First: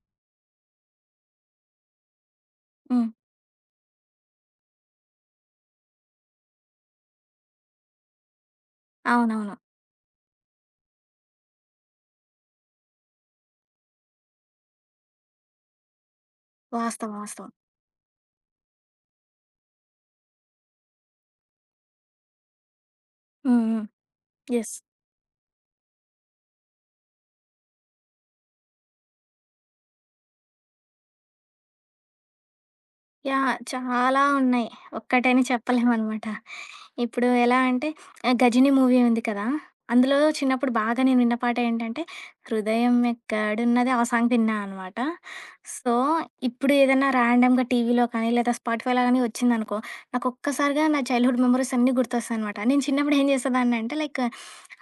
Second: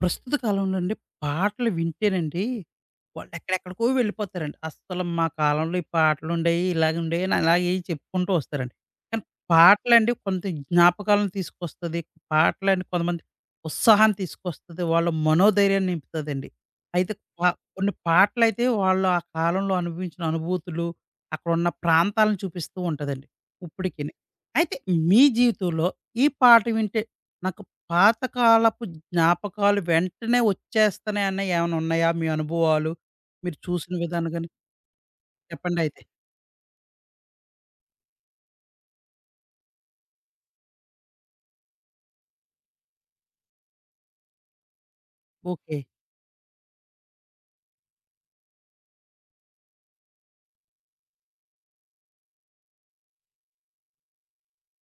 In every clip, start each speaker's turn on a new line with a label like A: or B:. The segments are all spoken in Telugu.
A: ప్రస్తుత కాలంలో అండి పాటలు వింటేనండి
B: హ్మ్.
A: వాళ్ళు ఎక్కడెక్కడికో వెళ్ళిపోతారండి. అస్సలు మా కాలంలో ఈ పాటలుండేయి, ఇలాగుండేయి అని అలాగే చెప్పుకుంటూ వస్తారండి. కానీ
B: అవునవును.
A: పాటలండి కొంత జ్ఞాపకాలను తీసుకొస్తది. పాటలండి కొంతమంది ఉత్సాహాన్ని తీసుకొస్తది. వాళ్ళ మనోధైర్యాన్ని నింపుతదండి. అయితే
B: వాస్తవం.
A: ప
B: వాస్తవం.
A: కొన్ని పాటలైతే వాళ్ళు ఆ కాలంలో అనుభవించిన అనుభూతులు, అక్కడున్న ప్రాంతాలను చూపిస్తూ ఉంటదండి
B: హ్మ్. హ్మ్.
A: ఇప్పటికిని.
B: యెస్.
A: అయితే మీ జీవితంలో ఈ పాట వింటే నాకు పాతకాలపు జ్ఞాపకాలు వెంటనే వచ్చేస్తున్నాయి అన్నయి ఏమైనా ఉన్నాయా? మీ అనుభవాలు,
B: యాహ్!
A: మీరు చూసిన
B: చాలా
A: విధానం గాని?
B: ఉన్నాయి. ఒక్కటని
A: చెప్పండయితే.
B: చెప్పలేమనమాట. ఇప్పుడు ఎలా అంటే 'గజిని' మూవీ ఉంది కదా! అందులో చిన్నప్పుడు బాగా నేను విన్న పాట ఏంటంటే, 'హృదయం ఎక్కడున్నది' ఆ సాంగ్ విన్నా అనమాట.
A: ఓకే.
B: సో, ఇప్పుడు ఏదైనా ర్యాండమ్‌గా టీవీలో కానీ, లేదా స్పాటిఫైలో గానీ వచ్చిందనుకో, నాకు ఒక్కసారిగా నా చైల్డ్‌హుడ్ మెమోరీస్ అన్నీ గుర్తొస్తాయనమాట. నేను చిన్నప్పుడు ఏం చేసేదాన్నంటే లైక్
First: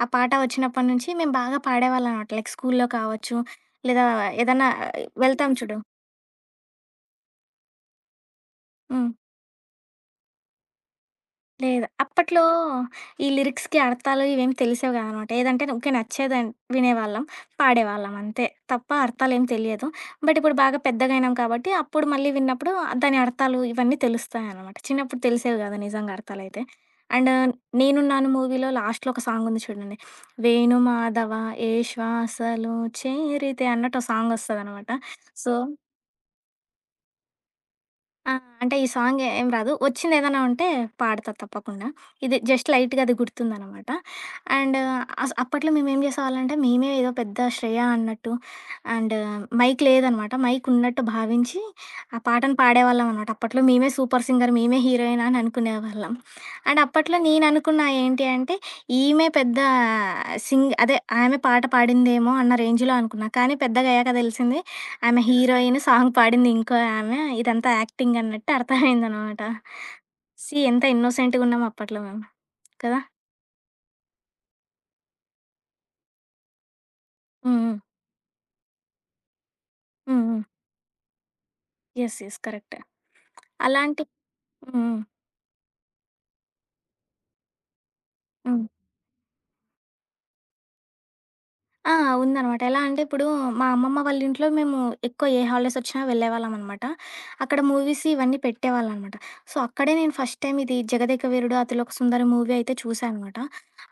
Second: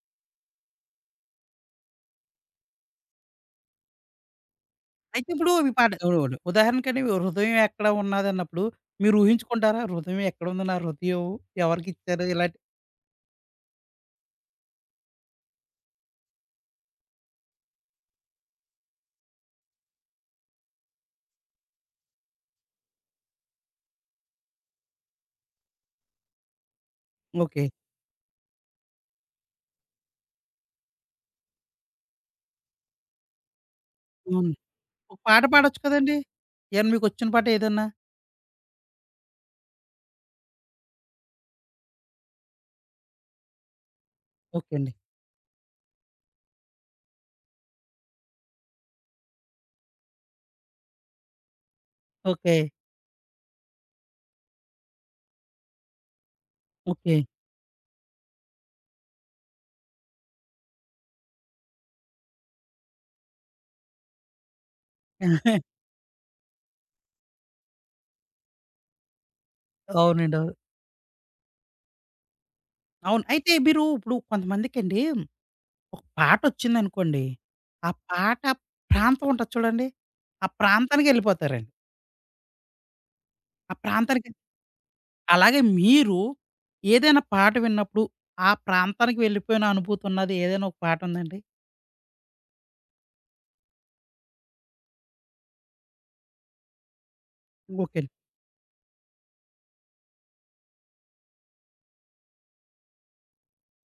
B: ఆ పాట వచ్చినప్పటి నుంచి మేము బాగా పాడేవాళ్ళం అనమాట. లైక్ స్కూల్లో కావచ్చు, లేదా ఏదన్నా
A: అయితే
B: వెళ్తాం
A: ఇప్పుడు ఇవి
B: చూడు.
A: పాట అవునవును. ఉదాహరణకని హృదయం ఎక్కడ ఉన్నదన్నప్పుడు
B: హ్మ్.
A: మీరు ఊహించుకుంటారా? హృదయం ఎక్కడుంది? నా హృదయం
B: లేదు.
A: ఎవరికిచ్చారు?
B: అప్పట్లో
A: ఇలాంటి
B: ఈ లిరిక్స్‌కి అర్థాలు ఇవేమి తెలిసేవి కాదనమాట. ఏదంటే ఊకే నచ్చేదని వినేవాళ్ళం, పాడేవాళ్ళం అంతే. తప్ప అర్థాలేం తెలియదు. బట్ ఇప్పుడు బాగా పెద్దగయినాం కాబట్టి అప్పుడు మళ్ళీ విన్నప్పుడు దాని అర్థాలు ఇవన్నీ తెలుస్తాయనమాట. చిన్నప్పుడు తెలిసేవి కాదు నిజంగా అర్థాలైతే. And
A: okay.
B: 'నేనున్నాను' మూవీలో లాస్ట్‌లో ఒక సాంగుంది చూడండి. వేణుమాధవ ఏ శ్వాసలో చేరితే అన్నట్టు ఓ
A: అవును.
B: సాంగొస్తదనమాట.
A: ఒక పాట
B: సో
A: పాడొచ్చు కదండీ! ఏమన్నా మీకొచ్చిన పాట ఏదన్నా?
B: ఆ! అంటే ఈ సాంగ్ ఏం రాదు. వచ్చిందేదైనా ఉంటే పాడతా తప్పకుండా. ఇది జస్ట్ లైట్‌గా అది గుర్తుందనమాట.
A: ఓకే
B: అండ్
A: అండి.
B: అప్పట్లో మేమేం చేసేవాళ్ళంటే, మేమే ఏదో పెద్ద శ్రేయ అన్నట్టు అండ్ మైక్ లేదనమాట. మైక్ ఉన్నట్టు భావించి ఆ పాటను
A: ఓకే.
B: పాడేవాళ్ళమనమాట. అప్పట్లో మేమే సూపర్ సింగర్, మేమే హీరోయిన్ అని అనుకునేవాళ్ళం. And
A: okay.
B: అప్పట్లో నేననుకున్న ఏంటి అంటే, ఈమె పెద్ద సింగ్ అదే ఆమె పాట పాడిందేమో అన్న రేంజ్‌లో అనుకున్నా. కానీ పెద్దగయ్యాక తెలిసింది ఆమె హీరోయిన్. సాంగ్ పాడింది ఇంకో ఆమె. ఇదంతా యాక్టింగ్ అన్నట్టు అర్థమైందనమాట.
A: అవునండి. అవును.
B: సీ ఎంత ఇన్నోసెంట్‌గా ఉన్నాం అప్పట్లో మేము. కదా!
A: అవును. అయితే మీరు ఇప్పుడు కొంతమందికండి ఒక పాటొచ్చిందనుకోండి.
B: హ్మ్. హ్మ్.
A: ఆ పాట ప్రాంతం ఉంటది చూడండి.
B: హ్మ్. హ్మ్.
A: ఆ ప్రాంతానికెళ్ళిపోతారండి.
B: యెస్. యెస్. కరెక్ట్.
A: ఆ
B: అలాంటి
A: ప్రాంతానికి
B: హ్మ్. హ్మ్.
A: అలాగే మీరు ఏదైనా పాట విన్నప్పుడు, ఆ
B: హ్మ్.
A: ప్రాంతానికి వెళ్ళిపోయిన అనుభూతి ఉన్నది ఏదైనా ఒక పాట ఉందండి?
B: ఆ! ఉందనమాట. ఎలా అంటే ఇప్పుడు మా అమ్మమ్మ వాళ్ళ ఇంట్లో మేము ఎక్కువ ఏ హాలిడేస్ వచ్చినా వెళ్ళేవాళ్ళమనమాట. అక్కడ
A: ఓకే.
B: మూవీస్ ఇవన్నీ పెట్టేవాళ్ళనమాట. సో, అక్కడే నేను ఫస్ట్ టైమ్ ఇది 'జగదేక వీరుడు అతిలోక సుందరి' మూవీ అయితే చూసా అనమాట.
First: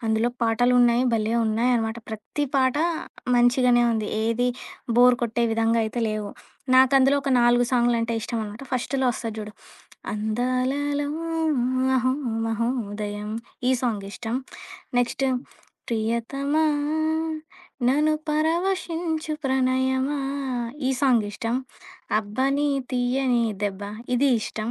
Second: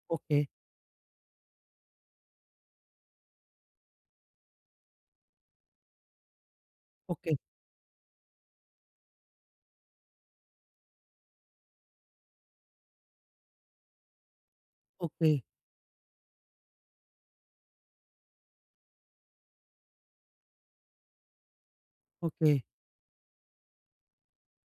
B: అందులో
A: ఓకే.
B: పాటలున్నాయి. భలే ఉన్నాయనమాట. ప్రతి పాట మంచిగానే ఉంది. ఏది బోర్ కొట్టే విధంగా అయితే లేవు. నాకందులో ఒక
A: ఓకే.
B: 4 సాంగులంటే ఇష్టమనమాట. ఫస్ట్‌లో వస్తది చూడు. 'అందాలలో అహో మహోదయం' ఈ సాంగ్ ఇష్టం. Next
A: okay.
B: 'ప్రియతమా' నన్ను పరవశించు ప్రణయమా ఈ సాంగ్ ఇష్టం.
A: ఓకే.
B: 'అబ్బని తీయని దెబ్బ' ఇది ఇష్టం.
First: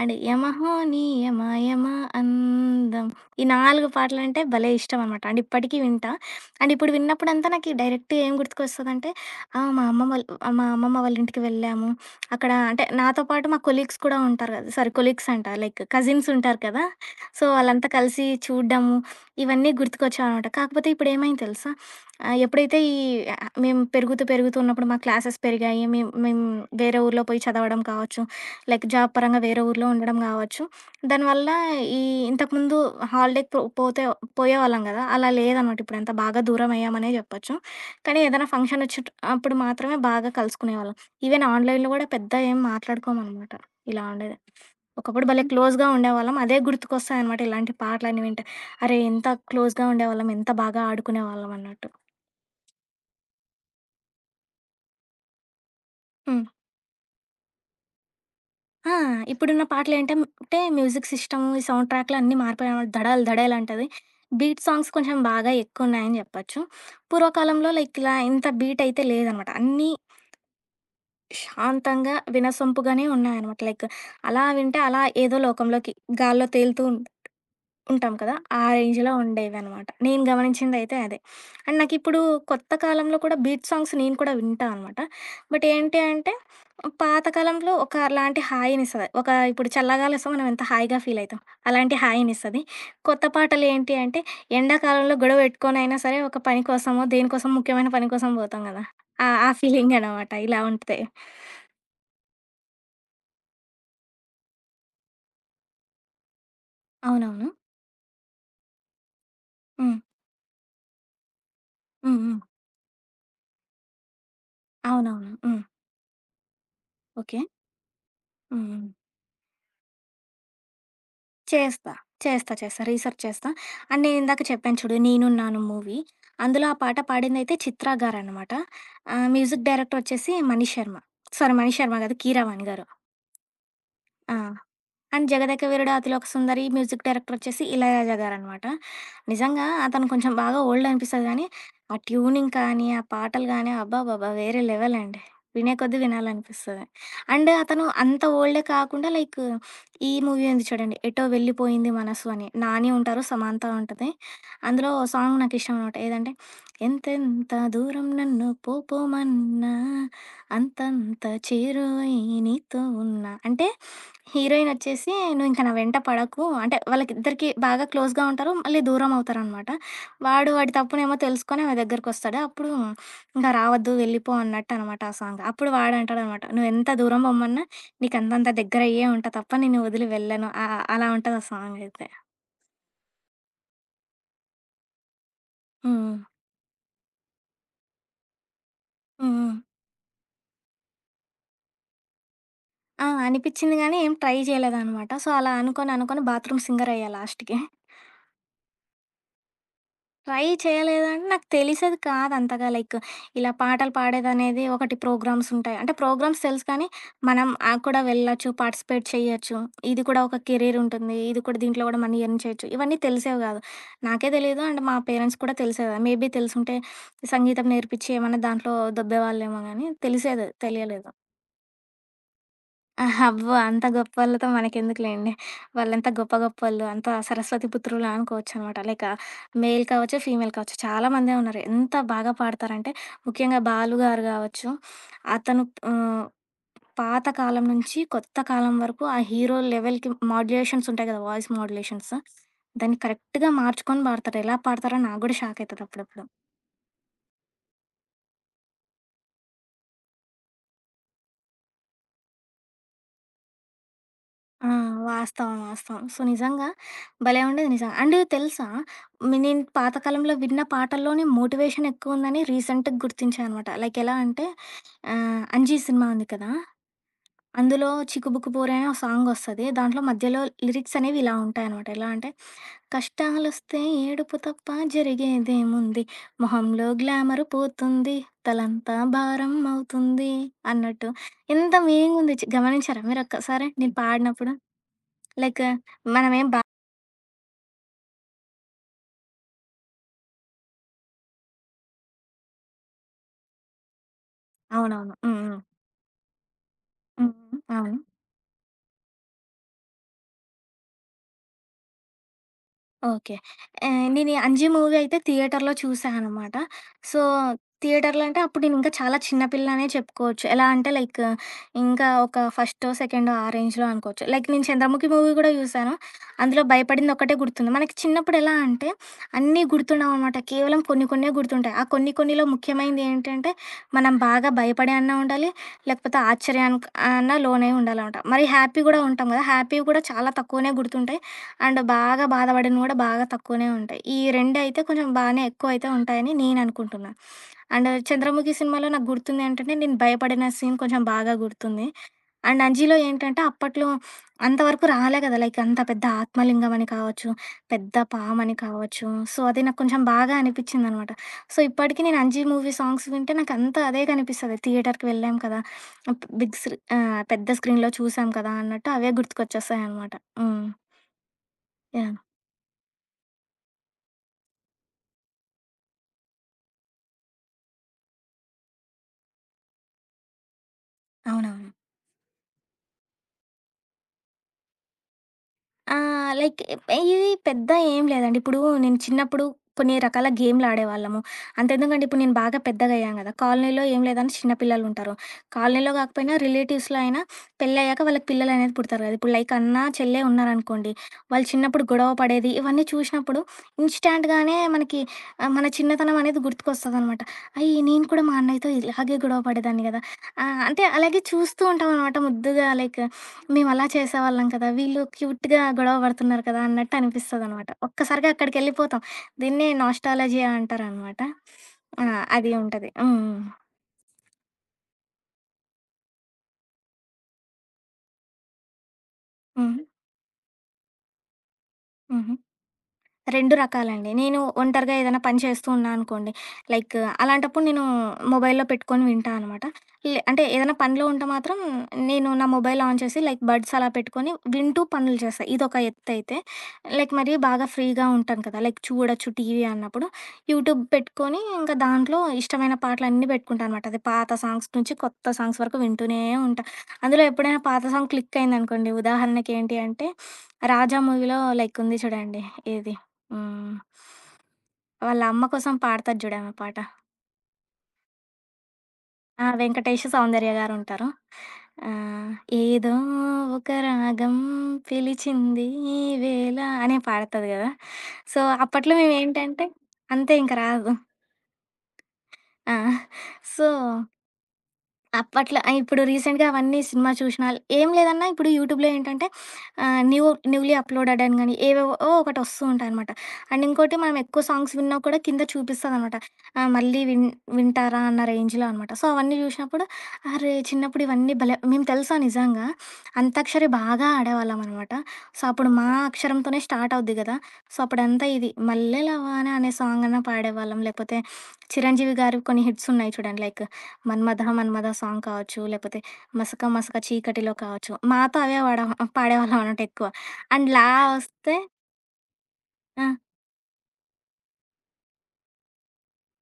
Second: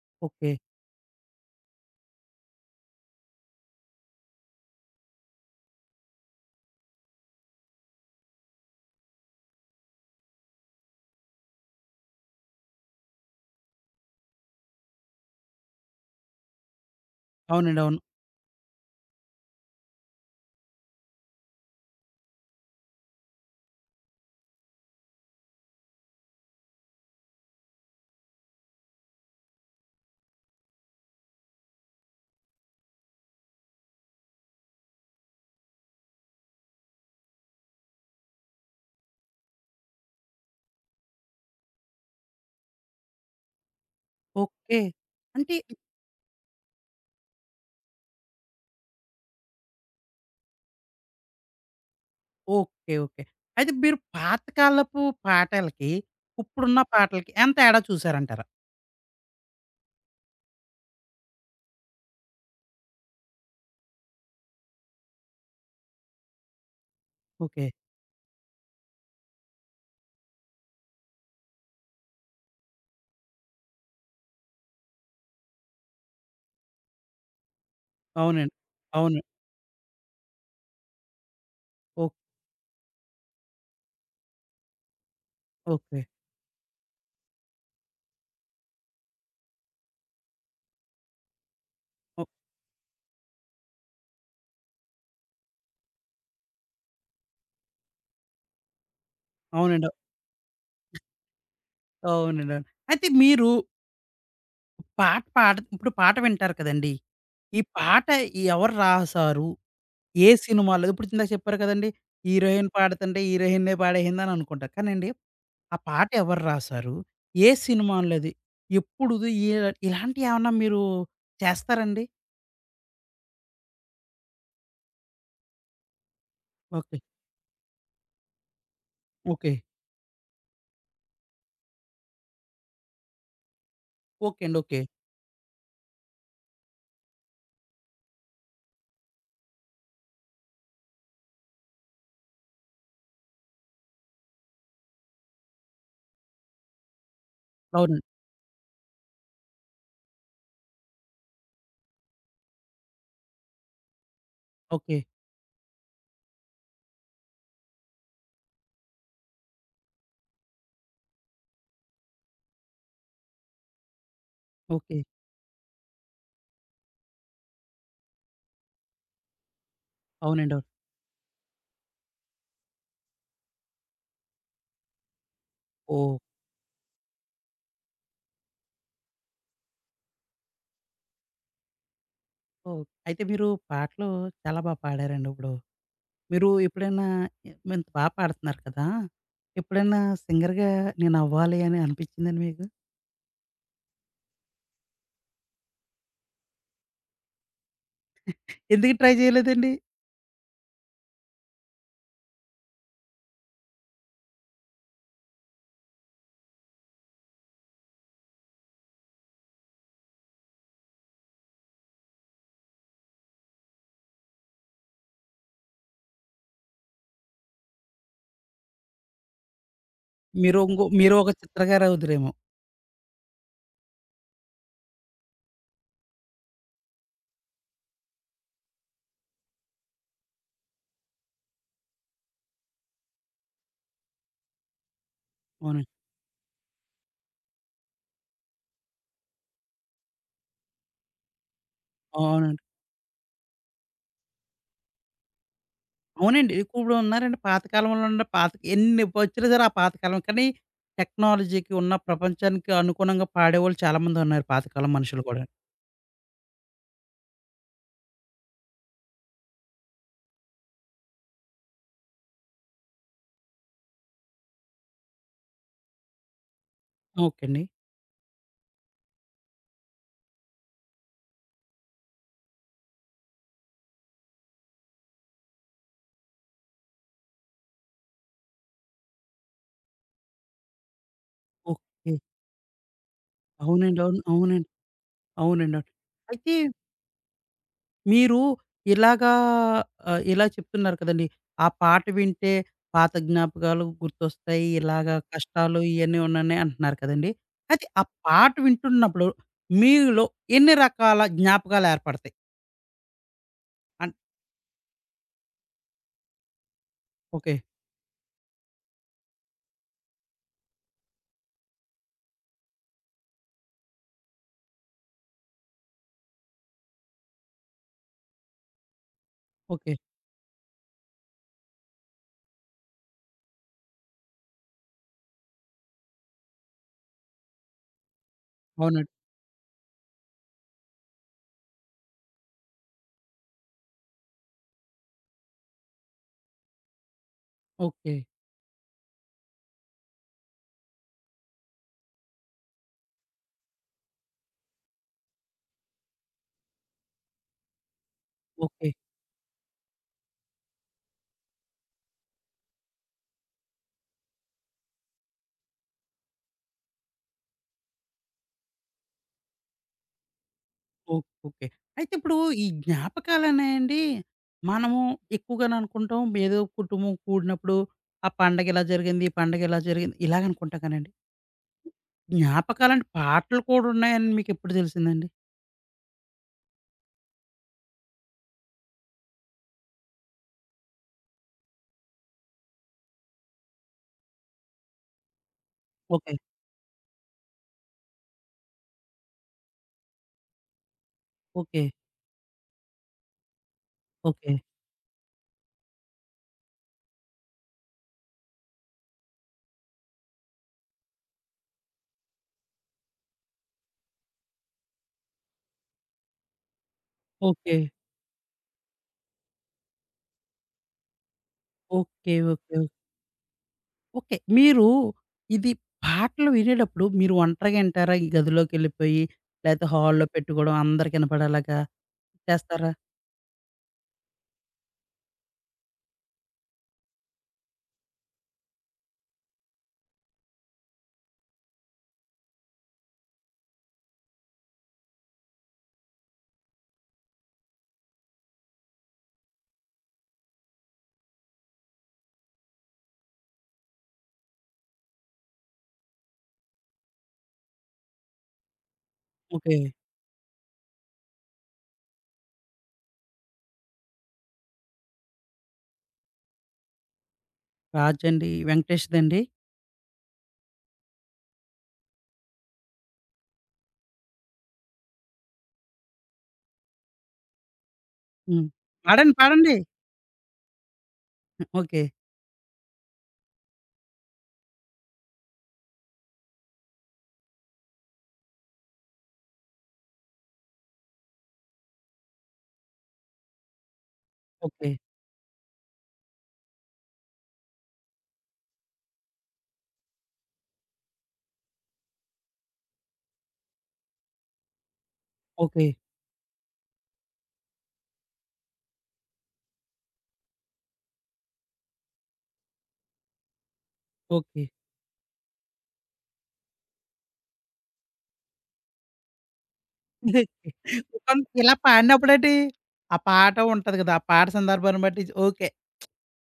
B: And
A: okay.
B: 'యమహో నీ యమ యమ అందం' ఈ 4 పాటలంటే భలే ఇష్టం అనమాట. అండ్ ఇప్పటికీ వింటా. అండ్ ఇప్పుడు విన్నప్పుడంతా నాకు డైరెక్ట్‌గా ఏం గుర్తుకొస్తదంటే, ఆ! మా అమ్మమ్మ వాళ్ళ ఇంటికి వెళ్ళాము. అక్కడ అంటే నాతో పాటు మా కొలీగ్స్ కూడా ఉంటారు కదా! సారీ కొలీగ్స్ అంట లైక్ కజిన్స్ ఉంటారు కదా! సో,
A: అవునండి.
B: వాళ్ళంతా
A: అవును.
B: కలిసి చూడ్డము, ఇవన్నీ గుర్తుకొచ్చావనమాట. కాకపోతే ఇప్పుడేమైంది తెలుసా? ఆ! ఎప్పుడైతే మేము పెరుగుతూ పెరుగుతూ ఉన్నప్పుడు మా క్లాసెస్ పెరిగాయి. మేము వేరే ఊర్లో పోయి చదవడం కావచ్చు, లైక్ జాబ్ పరంగా వేరే ఊర్లో ఉండడం కావచ్చు. దానివల్ల ఈ ఇంతకుముందు హాలిడేకి పో పోతే పోయేవాళ్ళం కదా! అలా లేదనమాట. ఇప్పుడంతా బాగా దూరం అయ్యామనే చెప్పొచ్చు. కానీ ఏదైనా ఫంక్షన్ అప్పుడు మాత్రమే బాగా కలుసుకునేవాళ్ళం. ఈవెన్ ఆన్‌లైన్‌లో కూడా పెద్ద ఏం మాట్లాడుకోమనమాట. ఇలా ఉండేది.
A: ఓకే.
B: ఒకప్పుడు భలే
A: అంటే
B: క్లోజ్‌గా ఉండేవాళ్ళం. అదే గుర్తుకొస్తాయనమాట ఇలాంటి పాటలన్నీ వింటే. అరే! ఎంత క్లోజ్‌గా ఉండేవాళ్ళం, ఎంత బాగా ఆడుకునేవాళ్ళం అన్నట్టు.
A: ఓకే. ఓకే. అయితే మీరు పాతకాలపు పాటలకి,
B: హ్మ్.
A: ఇప్పుడున్న పాటలకి ఎంత తేడా చూసారంటారా?
B: ఆ! ఇప్పుడున్న పాటలేంటే అంటే మ్యూజిక్ సిస్టమ్, ఈ సౌండ్ ట్రాక్‌లు అన్నీ మారిపోయాయనమాట. దడాల్ దడాల్ అంటది. బీట్ సాంగ్స్ కొంచెం బాగా ఎక్కువున్నాయని జెప్పొచ్చు.
A: ఓకే.
B: పూర్వకాలంలో లైక్ ఇలా ఇంత బీట్ అయితే లేదనమాట. అన్నీ శాంతంగా, వినసొంపుగానే ఉన్నాయనమాట. లైక్ అలా వింటే అలా ఏదో లోకంలోకి గాల్లో తేలుతూ ఉంటాం కదా!
A: అవునండి.
B: ఆ రేంజ్‌లో
A: అవును.
B: ఉండేవనమాట. నేను గమనించిందైతే అదే. And
A: oh!
B: నాకిప్పుడు కొత్త కాలంలో కూడా బీట్ సాంగ్స్ నేను కూడా వింటా అనమాట. బట్ ఏంటి
A: ఓకే.
B: అంటే, పాత కాలంలో ఒకలాంటి హాయినిస్తది. ఒక ఇప్పుడు చల్లగాలొస్తే మనం ఎంత హాయిగా ఫీలయితాం, అలాంటి
A: ఓహ్!
B: హాయినిస్తది. కొత్త పాటలేంటి అంటే, ఎండాకాలంలో గొడవ పెట్టుకొనైనా సరే ఒక పని కోసమో, దేనికోసం ముఖ్యమైన పని కోసం పోతాం కదా! ఆ! ఆ
A: అవునండి.
B: ఫీలింగ్ అనమాట. ఇలా ఉంటది.
A: అవునండి. అవును. అయితే మీరు పాట పాడ ఇప్పుడు పాట వింటారు కదండీ!
B: అవునవును.
A: ఈ పాట ఎవరు రాసారు?
B: హ్మ్.
A: ఏ సినిమాలో ఇప్పుడు ఇందాక చెప్పారు కదండీ!
B: హ్మ్. హ్మ్.
A: హీరోయిన్ పాడుతుంటే హీరోయినే పాడేసిందని అనుకుంటారు. కానండి
B: అవునవును. హ్మ్.
A: ఆ పాట ఎవరు రాసారు?
B: ఓకే.
A: ఏ సినిమాలోది?
B: హ్మ్.
A: ఎప్పుడుది? ఏ ఇలాంటియేమన్నా మీరు
B: చేస్తా.
A: చేస్తారండి?
B: చేస్తా. చేస్తా. రీసెర్చ్ చేస్తా. అండ్ నేనిందాక చెప్పాను చూడు 'నేనున్నాను' మూవీ. అందులో ఆ పాట
A: ఓకే.
B: పాడిందయితే చిత్ర గారనమాట.
A: ఓకే.
B: మ్యూజిక్ డైరెక్టర్ వచ్చేసి మణి శర్మ. సారీ మణి శర్మ గాదు కీరవాణి గారు. ఆ!
A: ఓకే అండి. Okay.
B: And 'Jagadeka Veerudu Athiloka Sundari' music director వచ్చేసి ఇళయరాజా గారనమాట. నిజంగా అతను కొంచెం బాగా ఓల్డ్ అనిపిస్తది గానీ, ఆ ట్యూనింగ్ కానీ, ఆ పాటలు గానీ అబ్బబ్బబ్బా! వేరే లెవెల్ అండి. వినే కొద్దీ వినాలనిపిస్తది. అండ్ అతను
A: అవునండి.
B: అంత ఓల్డే కాకుండా లైక్ ఈ మూవీ ఉంది చూడండి 'ఎటో వెళ్ళిపోయింది మనసు' అని. నాని ఉంటారు, సమాంత ఉంటది. అందులో
A: ఓకే.
B: సాంగ్ నాకిష్టం అనమాట. ఏదంటే ఎంతెంత దూరం నన్ను పోపోమన్నా అంతంత చేరువై నీతో ఉన్నా. అంటే హీరోయిన్
A: ఓకే.
B: వచ్చేసి నువ్వు ఇంక నా వెంట పడకు అంటే వాళ్ళకిద్దరికీ బాగా క్లోజ్‌గా ఉంటారు. మళ్ళీ దూరం అవుతారనమాట. వాడు
A: అవునండి. అవును.
B: వాడి తప్పునేమో తెలుసుకొని ఆమె దగ్గరకొస్తాడు. అప్పుడు ఇంకా రావద్దు వెళ్ళిపో అన్నట్టనమాట ఆ సాంగ్. అప్పుడు
A: ఓహ్!
B: వాడంటాడనమాట నువ్వెంత దూరం పొమ్మన్నా నీకంతంత దగ్గరయ్యే ఉంటా తప్ప నిన్ను వదిలి వెళ్ళను. అ అ అలా ఉంటది ఆ సాంగ్ అయితే.
A: ఓహ్! అయితే మీరు పాటలు చాలా బా పాడారండి ఇప్పుడు.
B: హ్మ్.
A: మీరు ఎప్పుడైనా ఎ ఇంత బా పాడుతున్నారు కదా!
B: హ్మ్. హ్మ్.
A: ఎప్పుడైనా సింగర్‌గా నేనవ్వాలి అని అనిపిచ్చిందండి మీకు?
B: ఆ! అనిపిచ్చింది గానీ ఏం ట్రై చేయలేదనమాట. సో, అలా అనుకోని అనుకోని బాత్రూమ్ సింగర్ అయ్యా లాస్ట్‌కి.
A: ఎందుకు ట్రై చేయలేదండి?
B: ట్రై చేయలేదంటే నాకు తెలిసేది కాదు అంతగా. లైక్ ఇలా పాటలు పాడేదనేది ఒకటి ప్రోగ్రామ్స్ ఉంటాయి. అంటే ప్రోగ్రామ్స్ తెలుసు కానీ, మనం ఆ కూడా వెళ్ళొచ్చు, పార్టిసిపేట్ చేయొచ్చు. ఇది కూడా ఒక కెరీర్ ఉంటుంది. ఇది కూడా దీంట్లో కూడా మనీ ఎర్న్ చేయొచ్చు. ఇవన్నీ తెలిసేవి కాదు. నాకే తెలీదు అండ్ మా పేరెంట్స్ కూడా తెలిసేది కాదు. మేబీ తెలుసుంటే సంగీతం నేర్పించి ఏమన్నా దాంట్లో దొబ్బేవాళ్ళేమో గానీ తెలిసేది తెలియలేదు.
A: మీరు ఒక చిత్రగారవుదురేమో!
B: అహా! అబ్బో! అంత గొప్పోళ్ళతో మనకెందుకులేండి. వాళ్ళంతా గొప్ప గొప్పోళ్ళు. అంతా సరస్వతి పుత్రులు అనుకోవచ్చనమాట. లైక్ మేల్ కావచ్చు, ఫీమేల్ కావచ్చు. చాలా మందే ఉన్నారు. ఎంత బాగా పాడతారంటే, ముఖ్యంగా 'బాలు' గారు గావచ్చు, అతను
A: అవునండి.
B: ఆహ్, పాత కాలం నుంచి కొత్త కాలం వరకు ఆ హీరో లెవెల్‌కి మాడ్యులేషన్స్ ఉంటాయి కదా! Voice modulations.
A: అవునండి.
B: దాన్ని కరెక్ట్‌గా మార్చుకొని పాడతారు. ఎలా పాడతారో నాకు గూడా షాకయితది అప్పుడప్పుడు.
A: అవునండి. ఇప్పుడు ఉన్నారండి పాత కాలంలో ఉన్న పాత ఎన్ని వచ్చినా సరే ఆ పాతకాలం కానీ టెక్నాలజీకి ఉన్న ప్రపంచానికి అనుగుణంగా పాడేవాళ్ళు చాలామంది ఉన్నారు
B: ఆ!
A: పాతకాలం మనుషులు కూడా.
B: వాస్తవం. వాస్తవం. సో, నిజంగా భలే ఉండేది నిజంగా. అండ్ తెలుసా? నేను పాతకాలంలో విన్న పాటల్లోనే మోటివేషన్ ఎక్కువుందని రీసెంట్‌గా గుర్తించా అనమాట. లైక్ ఎలా అంటే 'అంజీ' సినిమా ఉంది కదా!
A: ఓకే అండి.
B: అందులో 'చిక్కుబుక్కు పోరే' అని ఒక సాంగ్ వస్తది. దాంట్లో మధ్యలో లిరిక్స్ అనేవి ఇలా ఉంటాయనమాట. ఎలా అంటే కష్టాలొస్తే ఏడుపు తప్ప జరిగేదేముంది? మొహంలో గ్లామర్ పోతుంది. తలంతా భారం అవుతుంది అన్నట్టు. ఎంత
A: ఓకే.
B: మీనింగ్ ఉంది. గమనించారా మీరొక్కసారి నేను
A: అవునండి. అవును.
B: పాడినప్పుడు?
A: అవునండి.
B: లైక్
A: అవునండి. అవును.
B: మనమేం
A: అయితే
B: బా
A: మీరు ఇలాగా ఇలా చెప్తున్నారు కదండీ! ఆ పాట వింటే పాత జ్ఞాపకాలు గుర్తొస్తాయి.
B: అవునవును.
A: ఇలాగా
B: హ్మ్. హ్మ్.
A: కష్టాలు ఇయన్నీ ఉన్నాయి అంటున్నారు కదండీ!
B: హ్మ్.
A: అయితే
B: అవును.
A: ఆ పాట వింటున్నప్పుడు మీలో ఎన్ని రకాల జ్ఞాపకాలు ఏర్పడతాయి?
B: ఓకే.
A: అన్
B: నేను 'అంజి' మూవీ అయితే థియేటర్‌లో చూసా అనమాట. So,
A: okay.
B: థియేటర్‌లో అంటే అప్పుడు నేనింకా చాలా చిన్న పిల్ల అనే చెప్పుకోవచ్చు. ఎలా అంటే లైక్ ఇంకా ఒక ఫస్టో, సెకండో ఆ రేంజ్‌లో అనుకోవచ్చు. లైక్ నేను 'చంద్రముఖి' మూవీ కూడా చూసాను. అందులో భయపడింది ఒక్కటే గుర్తుంది. మనకి చిన్నప్పుడు ఎలా అంటే అన్నీ
A: ఓకే.
B: గుర్తుండవనమాట. కేవలం కొన్ని కొన్నే గుర్తుంటాయి. ఆ కొన్ని కొన్నిలో ముఖ్యమైనది ఏంటంటే మనం బాగా భయపడి అన్నా ఉండాలి, లేకపోతే ఆశ్చర్యానికి అన్నా లోనై ఉండాలనమాట. మరి హ్యాపీ గూడా
A: అవునండి.
B: ఉంటాం గదా! హ్యాపీ గూడా చాలా తక్కువనే గుర్తుంటాయి. అండ్ బాగా బాధపడినవి గూడా బాగా తక్కువనే ఉంటాయి. ఈ రెండయితే కొంచెం బానే ఎక్కువైతే ఉంటాయని నేననుకుంటున్నా. And
A: okay.
B: 'చంద్రముఖి' సినిమాలో నాకు గుర్తుంది ఏంటంటే, నేను భయపడిన సీన్ కొంచెం బాగా గుర్తుంది. అండ్ 'అంజీ'లో ఏంటంటే, అప్పట్లో అంతవరకు రాలే కదా! లైక్ అంత పెద్ద ఆత్మలింగం అని కావచ్చు, పెద్ద పామని
A: ఓకే.
B: కావచ్చు. సో, అది నాకు కొంచెం బాగా అనిపిచ్చిందనమాట. సో, ఇప్పటికి నేను 'అంజీ' మూవీ సాంగ్స్ వింటే నాకంతా అదే కనిపిస్తది. థియేటర్‌కి వెళ్ళాం కదా! పెద్ద స్క్రీన్‌లో చూసాం కదా! అన్నట్టు అవే గుర్తుకొచ్చేస్తాయనమాట. హ్మ్.
A: ఓకే. ఓకే. అయితే
B: యాహ్!
A: ఇప్పుడు ఈ జ్ఞాపకాలనేయండి మనము ఎక్కువగానే అనుకుంటాం. ఏదో కుటుంబం కూడినప్పుడు ఆ పండగ ఇలా జరిగింది, ఈ పండగ ఇలా జరిగింది ఇలాగ అనుకుంటాం కానండి.
B: అవునవును.
A: జ్ఞాపకాలంటే పాటలు కూడా ఉన్నాయని మీకెప్పుడు తెలిసిందండి?
B: లైక్ ఇవి పెద్ద ఏం లేదండి. ఇప్పుడు నేను చిన్నప్పుడు కొన్ని రకాల గేమ్‌లాడేవాళ్ళము. అంతెందుకండి ఇప్పుడు నేను బాగా పెద్దగయ్యాను గదా! కాలనీలో ఏం లేదని చిన్న పిల్లలుంటారు. కాలనీలో కాకపోయినా
A: ఓకే.
B: రిలేటివ్స్‌లో అయినా పెళ్ళయ్యాక వాళ్ళకి పిల్లలనేది పుడతారు గదా! ఇప్పుడు లైక్ అన్న, చెల్లె ఉన్నారనుకోండి. వాళ్ళు
A: ఓకే.
B: చిన్నప్పుడు గొడవ పడేది ఇవన్నీ చూసినప్పుడు
A: ఓకే.
B: ఇన్‌స్టాంట్‌గానే మనకి మన చిన్నతనం అనేది గుర్తుకొస్తదనమాట. అయ్యి! నేను కూడా మా అన్నయ్యతో ఇలాగే గొడవ పడేదాన్ని గదా! అంటే అలాగే చూస్తూ ఉంటామనమాట ముద్దుగా లైక్ మేమలా చేసేవాళ్ళం కదా! వీళ్ళు క్యూట్‌గా గొడవ పడుతున్నారు కదా! అన్నట్టు అనిపిస్తదనమాట.
A: ఓకే.
B: ఒక్కసారిగా అక్కడికెళ్ళిపోతాం. దీన్నే నాస్టాలజియా అంటారనమాట. ఆ!
A: ఓకే.
B: అది
A: ఓకే.
B: ఉంటది. హ్మ్.
A: ఓకే. మీరు ఇది పాటలు వినేటప్పుడు మీరు ఒంటరిగా వింటారా? ఈ గదిలోకెళ్ళిపోయి
B: హ్మ్. హ్మ్.
A: లేతే హాల్‌లో పెట్టుకోవడం అందరికి వినపడేలాగా
B: హుహు.
A: చేస్తారా?
B: 2 రకాలండి. నేను ఒంటరిగా ఏదైనా పని చేస్తూ ఉన్నా అనుకోండి, లైక్ అలాంటప్పుడు నేను మొబైల్‌లో పెట్టుకొని వింటా అనమాట. లే అంటే ఏదైనా పనిలో ఉంటే మాత్రం నేను నా మొబైల్ ఆన్ చేసి లైక్ బడ్స్ అలా పెట్టుకొని వింటూ పనులు చేస్తా. ఇదొక ఎత్తయితే. లైక్ మరీ బాగా ఫ్రీగా ఉంటాను కదా! లైక్ చూడొచ్చు టీవీ అన్నప్పుడు యూట్యూబ్ పెట్టుకొని ఇంకా దాంట్లో ఇష్టమైన పాటలన్నీ పెట్టుకుంటా అనమాట. అది పాత సాంగ్స్ నుంచి కొత్త సాంగ్స్ వరకు వింటూనే ఉంటా. అందులో ఎప్పుడైనా పాత సాంగ్ క్లిక్ అయిందనుకోండి
A: ఓకే.
B: ఉదాహరణకేంటి అంటే 'రాజా' మూవీలో లైక్ ఉంది చూడండి ఏది ఆ! వాళ్ళ అమ్మ కోసం పాడతది జూడామె పాట.
A: రాజండి, వెంకటేష్‌దండి?
B: ఆ! వెంకటేష్, సౌందర్య గారుంటారు. ఆహ్, ఏదో ఒక రాగం పిలిచింది ఈవేళ అనే పాడతది గదా! సో,
A: హ్మ్.
B: అప్పట్లో
A: పాడండి,
B: మేమేంటంటే
A: పాడండి.
B: అంతే ఇంక రాదు.
A: ఓకే.
B: ఆ! సో అప్పట్లో ఇప్పుడు రీసెంట్‌గా అవన్నీ సినిమా చూషినాల్ ఏం లేదన్నా ఇప్పుడు యూట్యూబ్‌లో ఏంటంటే ఆహ్, న్యూ న్యూలీ అప్‌లోడెడ్ అని గాని, ఏవేవో ఒకటి వస్తూ ఉంటాయనమాట. అండ్ ఇంకోటి మనం ఎక్కువ సాంగ్స్
A: ఓకే.
B: విన్నా కూడా కింద చూపిస్తదనమాట. మళ్ళీ వింటారా అన్న రేంజ్‌లో అనమాట. సో, అవన్నీ చూషినప్పుడు అరే! చిన్నప్పుడు ఇవన్నీ భలే మేము తెలుసా నిజంగా అంతాక్షరి బాగా ఆడేవాళ్ళమనమాట. సో, అప్పుడు మా
A: ఓకే.
B: అక్షరంతోనే స్టార్ట్ అవుద్ది గదా! సో, అప్పుడంతా ఇది మల్లెల వాన అనే సాంగ్ అన్నా పాడేవాళ్ళం. లేకపోతే చిరంజీవి గారివి కొన్ని హిట్స్ ఉన్నాయి చూడండి like Manmadha
A: okay.
B: Manmadha song కావచ్చు, లేపోతే మసక మసక చీకటిలో కావచ్చు. మాతో అవే పాడేవాళ్ళం అనమాట ఎక్కువ. అండ్ లా వస్తే
A: ఇలా పాడినప్పుడేటి
B: ఆ!
A: ఆ పాట ఉంటది కదా! ఆ పాట సందర్భాన్ని బట్టి ఓకే.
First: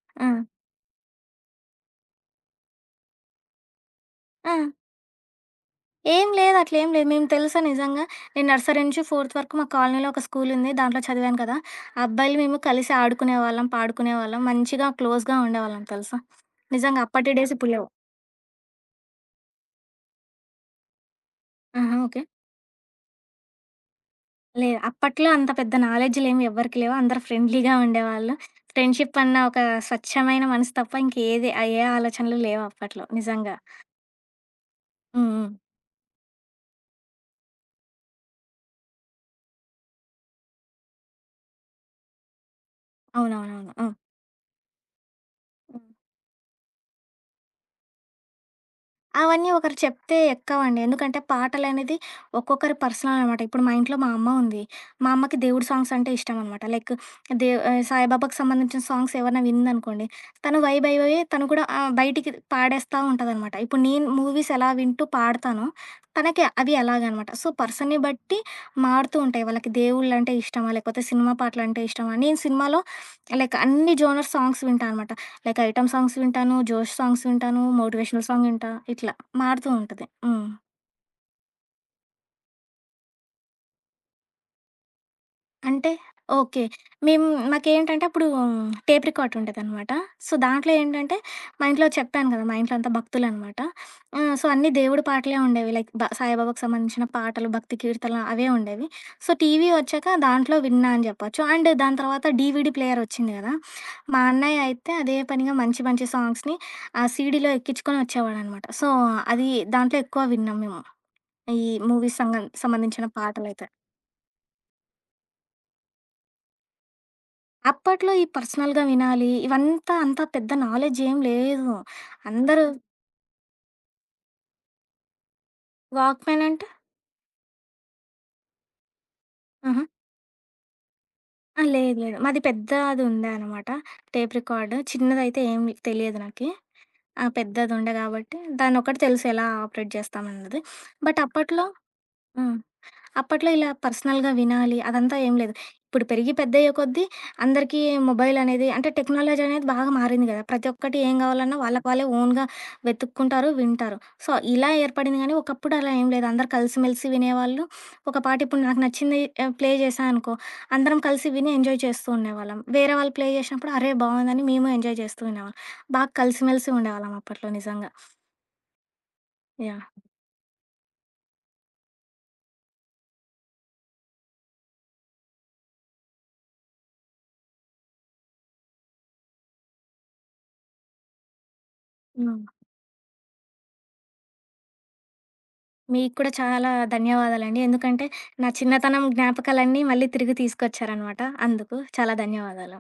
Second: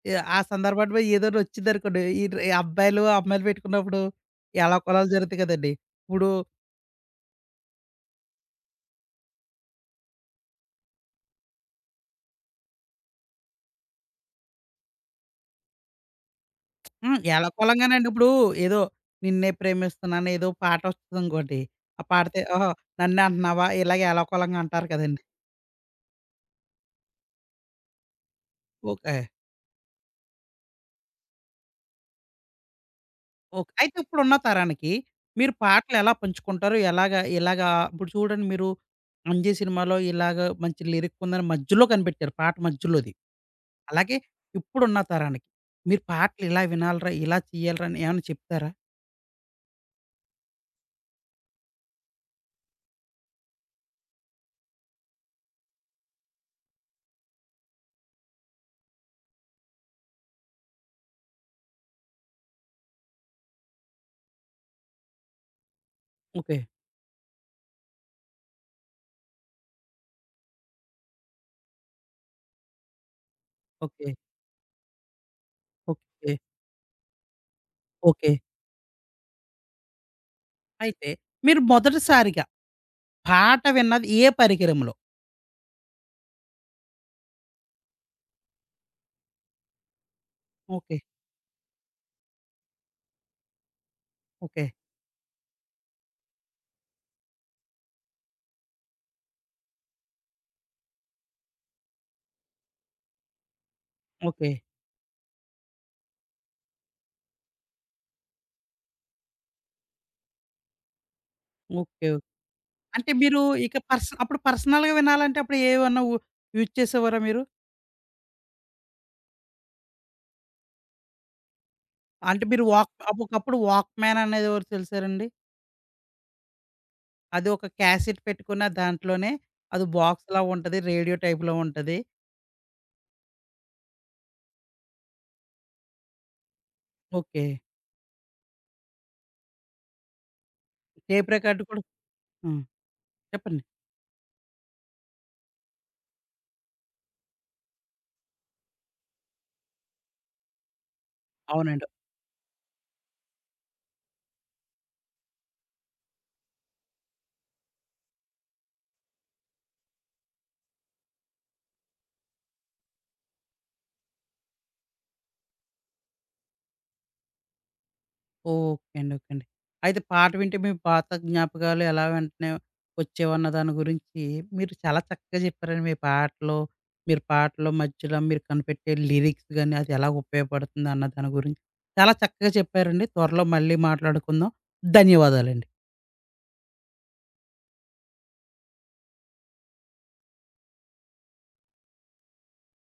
B: ఆ!
A: ఆ సందర్భంలో ఏదైనా వచ్చిందనుకోండి, ఈ అబ్బాయిలు, అమ్మాయిలు పెట్టుకున్నప్పుడు
B: ఆ!
A: ఎలాకొలాలు జరుగుతాయి కదండీ!
B: ఏం
A: ఇప్పుడు
B: లేదు అట్లేం లేదు. మేము తెలుసా నిజంగా నేను నర్సరీ నుంచి ఫోర్త్ వరకు మా కాలనీలో ఒక స్కూలుంది. దాంట్లో చదివాను కదా! ఆ అబ్బాయిలు మేము కలిసి ఆడుకునేవాళ్ళం, పాడుకునేవాళ్ళం. మంచిగా క్లోజ్‌గా ఉండేవాళ్ళం తెలుసా! నిజంగా
A: హ్మ్.
B: అప్పటి డేస్ ఇప్పుడు లేవు.
A: ఎలాకొలంగానండి ఇప్పుడు ఏదో నిన్నే ప్రేమిస్తున్నాను ఏదో పాట వస్తదనుకోండి.
B: ఆహా!
A: ఆ
B: ఓకే.
A: పాడితే "ఓహో! నన్నే అంటున్నావా?" ఇలాగ ఎలాకోలంగా
B: లేదు.
A: అంటారు కదండీ!
B: అప్పట్లో అంత పెద్ద నాలెడ్జ్‌లేమి ఎవ్వరికీ లేవు. అందరూ ఫ్రెండ్లీగా ఉండేవాళ్ళు.
A: ఓకే.
B: ఫ్రెండ్‌షిప్ అన్న ఒక స్వచ్ఛమైన మనసు తప్ప ఇంకేది ఆ ఏ ఆలోచనలు లేవు అప్పట్లో నిజంగా.
A: ఓకే. అయితే ఇప్పుడున్న తరానికి
B: హ్మ్. హ్మ్.
A: మీరు పాటలు ఎలా పంచుకుంటారు? ఎలాగా ఇలాగా ఇప్పుడు చూడండి మీరు 'అంజి' సినిమాలో ఇలాగ మంచి లిరిక్ ఉందని మధ్యలో కనిపెట్టారు. పాట మధ్యలోది.
B: అవునవునవును. హ్మ్.
A: అలాగే ఇప్పుడున్న తరానికి
B: హ్మ్.
A: మీరు పాటలు ఇలా వినాలిరా, ఇలా చేయాలిరా అని ఏమైనా చెప్తారా?
B: అవన్నీ ఒకరు చెప్తే ఎక్కవండి. ఎందుకంటే పాటలనేది ఒక్కొక్కరి పర్సనల్ అనమాట. ఇప్పుడు మా ఇంట్లో మా అమ్మ ఉంది. మా అమ్మకి దేవుడి సాంగ్స్ అంటే ఇష్టమనమాట. లైక్ సాయిబాబాకి సంబంధించిన సాంగ్స్ ఏవన్నా వినిందనుకోండి, తను వైబ్ అయిపోయి తను కూడా బయటికి పాడేస్తా ఉంటదనమాట. ఇప్పుడు నేను మూవీస్ ఎలా వింటూ పాడతానో, తనకి
A: ఓకే.
B: అవి అలాగనమాట. సో, పర్సన్‌ని బట్టి మారుతూ ఉంటాయి. వాళ్ళకి దేవుళ్ళంటే ఇష్టమా, లేకపోతే సినిమా పాటలంటే ఇష్టమా. నేను సినిమాలో లైక్ అన్ని
A: ఓకే.
B: జోనర్ సాంగ్స్ వింటా అనమాట. Like item songs
A: okay.
B: వింటాను, జోష్ సాంగ్స్ వింటాను, మోటివేషనల్
A: ఓకే.
B: సాంగ్ వింటా. ఇట్లా మారుతూ ఉంటది. హ్మ్.
A: అయితే మీరు మొదటిసారిగా పాట విన్నది ఏ పరికరంలో?
B: అంటే ఓకే. మేము మాకేంటంటే అప్పుడు టేప్ రికార్డ్ ఉంటదనమాట. సో, దాంట్లో
A: ఓకే.
B: ఏంటంటే మా ఇంట్లో చెప్పాను కదా! మా ఇంట్లో అంతా భక్తులనమాట. So,
A: okay.
B: అన్నీ దేవుడి పాటలే ఉండేవి. లైక్ సాయిబాబాకు సంబంధించిన పాటలు, భక్తి కీర్తనలు అవే ఉండేవి. సో, టీవీ వచ్చాక దాంట్లో విన్నా అని చెప్పొచ్చు. అండ్ దాని తర్వాత డీవీడీ ప్లేయర్ వచ్చింది కదా! మా
A: ఓకే.
B: అన్నయ్య అయితే అదే పనిగా మంచి మంచి సాంగ్స్‌ని ఆ సీడీలో ఎక్కించుకొని వచ్చేవాడనమాట. సో, అది దాంట్లో ఎక్కువ విన్నాం మేము. ఈ
A: ఓకే. ఓకే.
B: మూవీస్ సంగం సంబంధించిన
A: అంటే మీరు
B: పాటలైతే.
A: ఇక పర్స్ అప్పుడు పర్సనల్‌గా వినాలంటే అప్పుడు ఏమన్నా యూజ్ చేసేవారా మీరు?
B: అప్పట్లో ఈ పర్సనల్‌గా వినాలి, ఇవంతా అంత పెద్ద నాలెడ్జేం లేదు.
A: అంటే
B: అందరూ
A: మీరు వాక్ అప్ ఒకప్పుడు వాక్‌మ్యాన్ అనేది ఒకటి తెలుసారండి?
B: వాక్‌మ్యాన్ అంటే
A: అది ఒక క్యాసెట్ పెట్టుకున్న దాంట్లోనే
B: ఆహా!
A: అది బాక్స్‌లా ఉంటది. రేడియో టైప్‌లో
B: ఆ! లేదు.
A: ఉంటది.
B: లేదు. మాది పెద్దదుండే అనమాట. Tape record. చిన్నదైతే ఏమి తెలియదు నాకి. ఆ!
A: ఓకే.
B: పెద్దదుండే గాబట్టి దాన్నొక్కటి తెలుసు ఎలా ఆపరేట్ జేస్తామన్నది. బట్
A: టేప్ రికార్డ్
B: అప్పట్లో
A: కూడా
B: హ్మ్.
A: హ్మ్.
B: అప్పట్లో
A: చెప్పండి.
B: ఇలా పర్సనల్‌గా వినాలి అదంతా ఏం లేదు. ఇప్పుడు పెరిగి పెద్దయ్యే కొద్దీ అందరికీ మొబైల్ అనేది అంటే టెక్నాలజీ అనేది బాగా మారింది కదా! ప్రతి ఒక్కటి ఏం కావాలన్నా వాళ్ళకి
A: అవునండి.
B: వాళ్ళే ఓన్‌గా వెతుక్కుంటారు, వింటారు. సో, ఇలా ఏర్పడింది కానీ ఒకప్పుడు అలా ఏం లేదు. అందరూ కలిసిమెలిసి వినేవాళ్ళు. ఒక పాట ఇప్పుడు నాకు నచ్చింది ప్లే చేశా అనుకో, అందరం కలిసి విని ఎంజాయ్ చేస్తూ ఉండేవాళ్ళం. వేరే వాళ్ళు ప్లే చేసినప్పుడు అరే! బావుందని మేము ఎంజాయ్ చేస్తూ ఉండేవాళ్ళం. బాగా కలిసిమెలిసి ఉండేవాళ్ళం అప్పట్లో నిజంగా.
A: ఓకే అండి. ఓకే అండి.
B: యాహ్!
A: అయితే పాట వింటే మీ పాత జ్ఞాపకాలు ఎలా వెంటనే వచ్చేవన్న దాని గురించి మీరు చాలా చక్కగా చెప్పారండి. మీ పాటలో, మీరు పాటలో మధ్యలో మీరు కనిపెట్టే లిరిక్స్ గాని, అది ఎలా ఉపయోగపడుతుంది అన్న దాని గురించి చాలా
B: హ్మ్.
A: చక్కగా చెప్పారండి. త్వరలో మళ్ళీ మాట్లాడుకుందాం. ధన్యవాదాలండి.
B: మీకు కూడా చాలా ధన్యవాదాలండి. ఎందుకంటే, నా చిన్నతనం జ్ఞాపకాలన్నీ మళ్ళీ తిరిగి తీసుకొచ్చారనమాట. అందుకు చాలా ధన్యవాదాలు.